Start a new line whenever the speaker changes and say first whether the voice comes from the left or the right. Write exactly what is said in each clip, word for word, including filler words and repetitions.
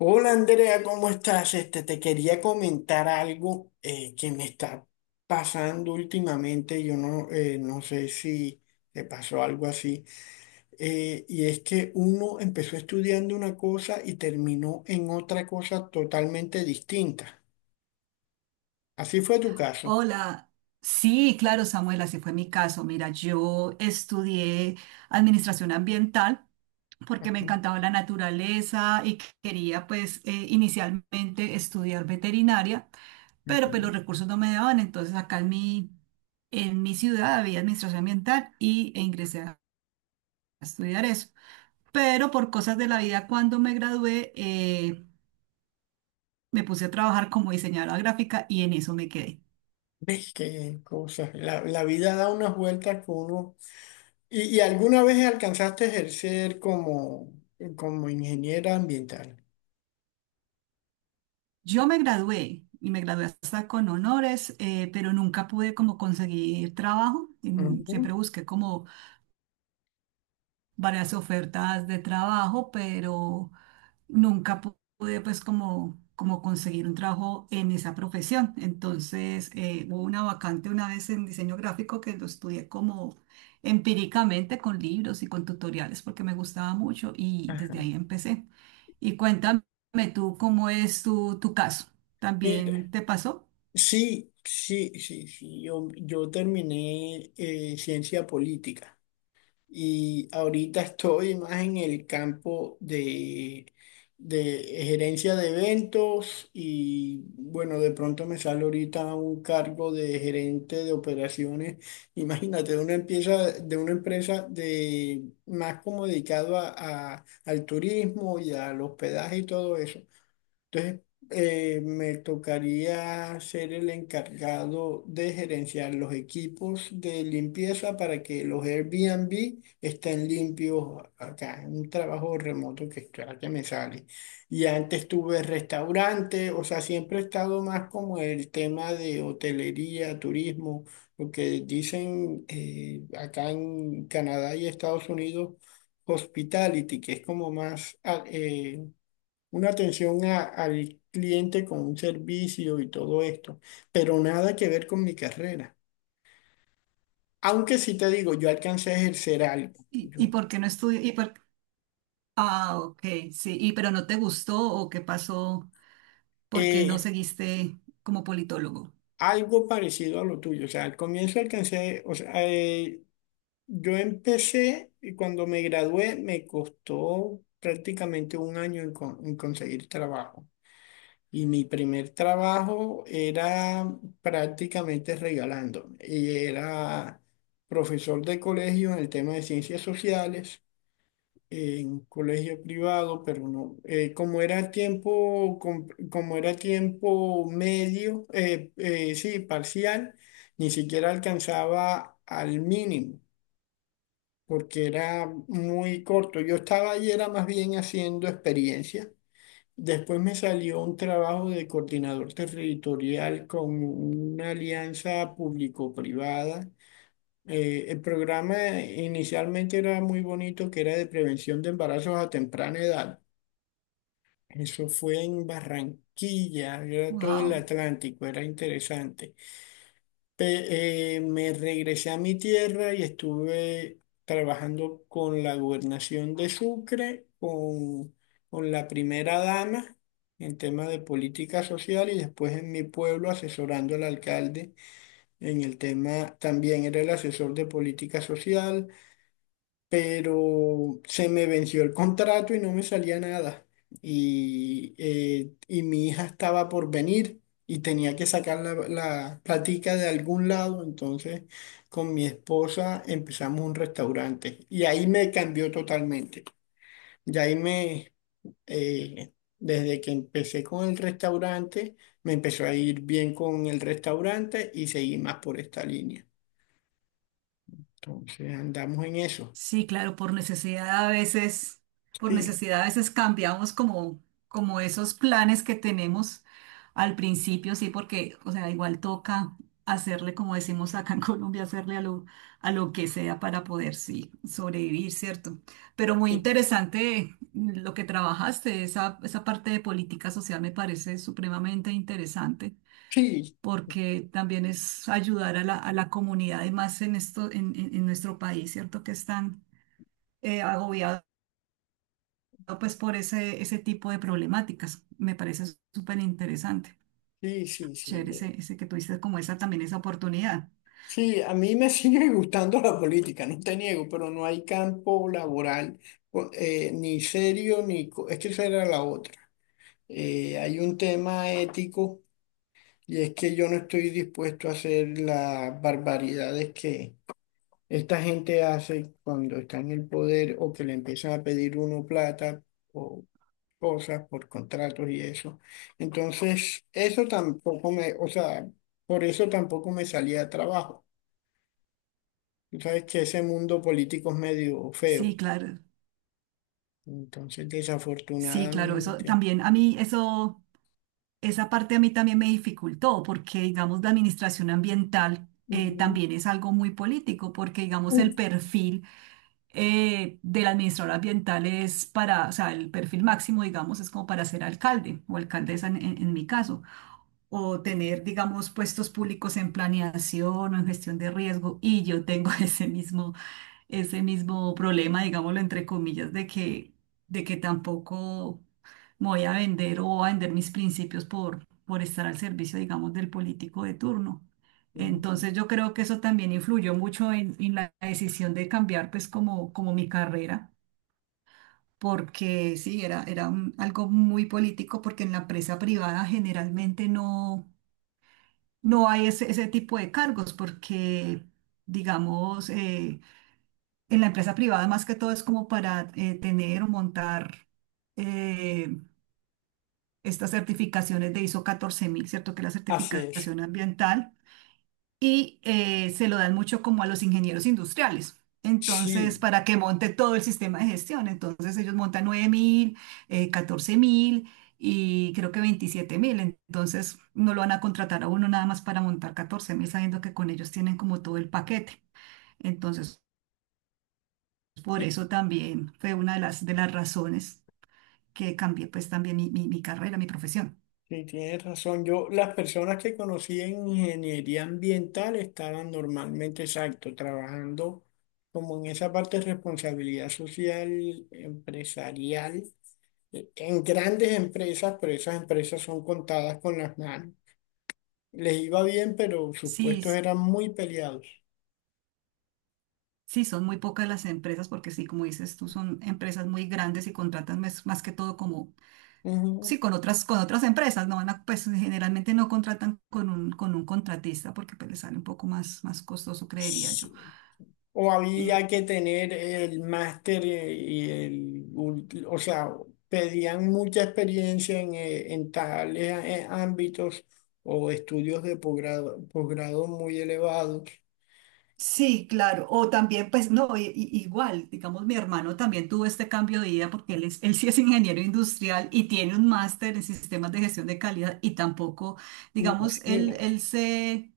left: Hola Andrea, ¿cómo estás? Este, te quería comentar algo, eh, que me está pasando últimamente. Yo no, eh, No sé si te pasó algo así. Eh, y es que uno empezó estudiando una cosa y terminó en otra cosa totalmente distinta. Así fue tu caso.
right: Hola, sí, claro, Samuel, así fue mi caso. Mira, yo estudié administración ambiental porque me
left: Ajá,
right: encantaba la naturaleza y quería pues eh, inicialmente estudiar veterinaria, pero pues
left: ujú.
right: los recursos no me daban, entonces acá en mi, en mi ciudad había administración ambiental y e ingresé a estudiar eso. Pero por cosas de la vida, cuando me gradué, eh, me puse a trabajar como diseñadora gráfica y en eso me quedé.
left: ¿Ves qué cosas? La, la vida da unas vueltas que uno... ¿Y, y alguna vez alcanzaste a ejercer como, como ingeniera ambiental?
right: Yo me gradué y me gradué hasta con honores, eh, pero nunca pude como conseguir trabajo. Mm,
left: Ujú.
right: Siempre busqué como varias ofertas de trabajo, pero nunca pu- pude pues como, como conseguir un trabajo en esa profesión. Entonces eh, hubo una vacante una vez en diseño gráfico que lo estudié como empíricamente con libros y con tutoriales porque me gustaba mucho y desde
left: Ajá.
right: ahí empecé. Y cuéntame tú cómo es tu, tu caso.
left: Mira,
right: ¿También te pasó?
left: sí, sí, sí, sí. Yo, yo terminé eh, ciencia política y ahorita estoy más en el campo de, de gerencia de eventos y bueno, de pronto me sale ahorita un cargo de gerente de operaciones. Imagínate, de una empresa, de una empresa de más como dedicado a, a- al turismo y al hospedaje y todo eso. Entonces, eh, me tocaría ser el encargado de gerenciar los equipos de limpieza para que los Airbnb estén limpios acá, un trabajo remoto que estoy- que me sale. Y antes tuve restaurante, o sea, siempre he estado más como el tema de hotelería, turismo, lo que dicen, eh, acá en Canadá y Estados Unidos, hospitality, que es como más... ah, eh, una atención a- al cliente con un servicio y todo esto, pero nada que ver con mi carrera. Aunque sí te digo, yo alcancé a ejercer algo,
right: ¿Y, y
left: yo,
right: por qué no estudié? ¿Y por... Ah, ok, sí. ¿Y pero no te gustó o qué pasó? ¿Por qué no
left: eh,
right: seguiste como politólogo?
left: algo parecido a lo tuyo, o sea, al comienzo alcancé, o sea, eh, yo empecé y cuando me gradué me costó prácticamente un año en, con- en conseguir trabajo. Y mi primer trabajo era prácticamente regalando. Y era profesor de colegio en el tema de ciencias sociales, en colegio privado, pero no, eh, como era tiempo, com- como era tiempo medio, eh, eh, sí, parcial, ni siquiera alcanzaba al mínimo, porque era muy corto. Yo estaba ahí, era más bien haciendo experiencia. Después me salió un trabajo de coordinador territorial con una alianza público-privada. Eh, el programa inicialmente era muy bonito, que era de prevención de embarazos a temprana edad. Eso fue en Barranquilla, era todo el
right: Wow.
left: Atlántico, era interesante. Pe- eh, me regresé a mi tierra y estuve trabajando con la gobernación de Sucre, con, con la primera dama en tema de política social y después en mi pueblo asesorando al alcalde en el tema, también era el asesor de política social, pero se me venció el contrato y no me salía nada. Y, eh, y mi hija estaba por venir y tenía que sacar la, la platica de algún lado, entonces con mi esposa empezamos un restaurante y ahí me cambió totalmente. Y ahí me, eh, Desde que empecé con el restaurante, me empezó a ir bien con el restaurante y seguí más por esta línea. Entonces andamos en eso.
right: Sí, claro, por necesidad a veces, por
left: Sí.
right: necesidad a veces cambiamos como, como esos planes que tenemos al principio, sí, porque, o sea, igual toca hacerle, como decimos acá en Colombia, hacerle a lo, a lo que sea para poder, sí, sobrevivir, ¿cierto? Pero muy
left: Sí,
right: interesante lo que trabajaste, esa, esa parte de política social me parece supremamente interesante
left: sí.
right: porque también es ayudar a la, a la comunidad, además en esto, en, en en nuestro país, ¿cierto? Que están eh, agobiado pues por ese, ese tipo de problemáticas. Me parece súper interesante.
left: Sí, sí, sí.
right: Chévere
left: eh,
right: ese, ese que tuviste como esa también esa oportunidad.
left: Sí, a mí me sigue gustando la política, no te niego, pero no hay campo laboral co- eh, ni serio ni... co- Es que esa era la otra. Eh, hay un tema ético y es que yo no estoy dispuesto a hacer las barbaridades que esta gente hace cuando está en el poder o que le empiezan a pedir uno plata o cosas por contratos y eso. Entonces, eso tampoco me... O sea, por eso tampoco me salía de trabajo. Tú sabes que ese mundo político es medio
right: Sí,
left: feo.
right: claro.
left: Entonces,
right: Sí, claro, eso
left: desafortunadamente.
right: también a mí eso esa parte a mí también me dificultó porque digamos la administración ambiental eh,
left: Ujú.
right: también es algo muy político porque digamos
left: Uf,
right: el perfil eh, del administrador ambiental es para, o sea, el perfil máximo digamos es como para ser alcalde o alcaldesa en en- en mi caso. O tener, digamos, puestos públicos en planeación o en gestión de riesgo. Y yo tengo ese mismo, ese mismo problema, digámoslo entre comillas, de que, de que tampoco me voy a vender o a vender mis principios por, por estar al servicio, digamos, del político de turno.
left: ujú.
right: Entonces yo creo que eso también influyó mucho en, en la decisión de cambiar, pues, como, como mi carrera. Porque sí, era, era un- algo muy político, porque en la empresa privada generalmente no, no hay ese, ese tipo de cargos porque, digamos, eh, en la empresa privada más que todo es como para eh, tener o montar eh, estas certificaciones de ISO catorce mil, ¿cierto? Que es la
left: Así es.
right: certificación ambiental y eh, se lo dan mucho como a los ingenieros industriales. Entonces,
left: Sí,
right: para que monte todo el sistema de gestión. Entonces, ellos montan nueve mil, eh, catorce mil y creo que veintisiete mil. Entonces, no lo van a contratar a uno nada más para montar catorce mil sabiendo que con ellos tienen como todo el paquete. Entonces, por
left: sí,
right: eso también fue una de las, de las razones que cambie pues también mi, mi, mi carrera, mi profesión.
left: sí, tienes razón. Yo, las personas que conocí en ingeniería ambiental estaban normalmente, exacto, trabajando como en esa parte de responsabilidad social, empresarial, eh, en grandes empresas, pero esas empresas son contadas con las manos. Les iba bien, pero sus
right: Sí,
left: puestos
right: s-
left: eran muy peleados.
right: sí, son muy pocas las empresas porque sí, como dices tú, son empresas muy grandes y contratan mes- más, que todo como,
left: Ujú.
right: sí, con otras, con otras empresas, no van a, pues generalmente no contratan con un, con un contratista porque pues, les sale un poco más, más costoso, creería yo.
left: Sí. O había que tener el máster, eh, y el, ulti- o sea, pedían mucha experiencia en, eh, en tales, eh, ámbitos o estudios de posgrado, posgrado muy elevados.
right: Sí, claro. O también, pues, no, i- i- igual, digamos, mi hermano también tuvo este cambio de vida porque él, es, él sí es ingeniero industrial y tiene un máster en sistemas de gestión de calidad y tampoco, digamos, él,
left: Imagínate.
right: él se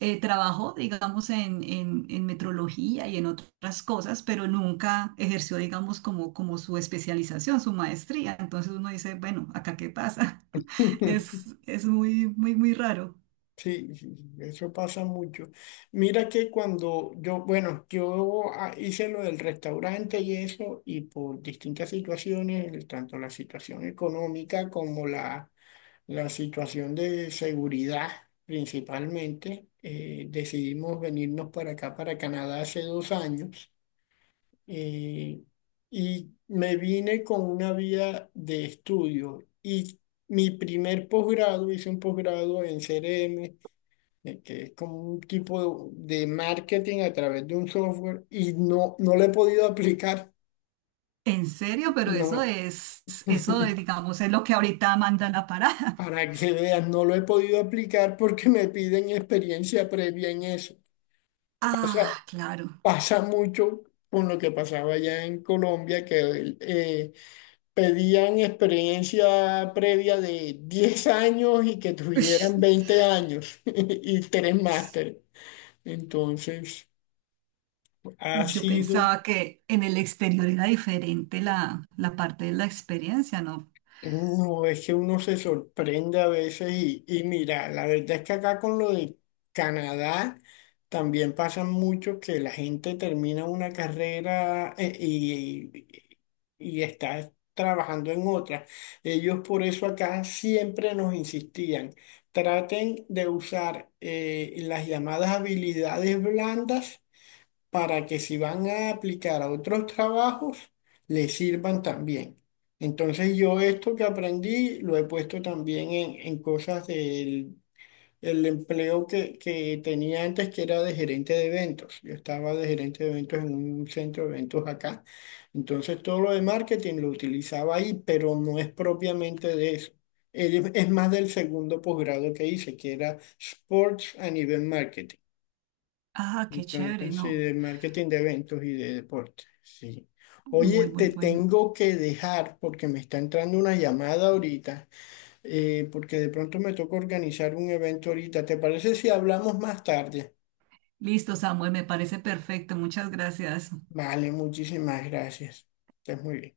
right: eh, trabajó, digamos, en, en, en metrología y en otras cosas, pero nunca ejerció, digamos, como, como su especialización, su maestría. Entonces uno dice, bueno, ¿acá qué pasa? Es, es muy, muy, muy raro.
left: Sí, sí, sí, eso pasa mucho. Mira que cuando yo, bueno, yo, ah, hice lo del restaurante y eso, y por distintas situaciones, el- tanto la situación económica como la la situación de seguridad principalmente. Eh, decidimos venirnos para acá, para Canadá, hace dos años, eh, y me vine con una vía de estudio y mi primer posgrado, hice un posgrado en C R M, eh, que es como un tipo de marketing a través de un software y no, no lo he podido aplicar,
right: En serio, pero eso
left: no.
right: es, eso es, digamos, es lo que ahorita manda la parada.
left: Para que veas, no lo he podido aplicar porque me piden experiencia previa en eso. pasa
right: Ah, claro.
left: Pasa mucho con lo que pasaba allá en Colombia, que eh, pedían experiencia previa de diez años y que
right: Ush.
left: tuvieran veinte años y tres másteres. Entonces, ha
right: Yo
left: sido...
right: pensaba que en el exterior era diferente la, la parte de la experiencia, ¿no?
left: No, es que uno se sorprende a veces y, y mira, la verdad es que acá con lo de Canadá también pasa mucho que la gente termina una carrera, eh, y, y está trabajando en otra. Ellos por eso acá siempre nos insistían, traten de usar, eh, las llamadas habilidades blandas para que si van a aplicar a otros trabajos, les sirvan también. Entonces yo esto que aprendí lo he puesto también en, en cosas del el empleo que, que tenía antes, que era de gerente de eventos. Yo estaba de gerente de eventos en un centro de eventos acá. Entonces todo lo de marketing lo utilizaba ahí, pero no es propiamente de eso. Es es más del segundo posgrado que hice, que era Sports and event marketing.
right: Ah, qué chévere,
left: Entonces, sí,
right: no.
left: de marketing de eventos y de deporte, sí. Oye,
right: Muy, muy
left: te
right: bueno.
left: tengo que dejar porque me está entrando una llamada ahorita, eh, porque de pronto me toca organizar un evento ahorita. ¿Te parece si hablamos más tarde?
right: Listo, Samuel, me parece perfecto. Muchas gracias.
left: Vale, muchísimas gracias. Estás muy bien.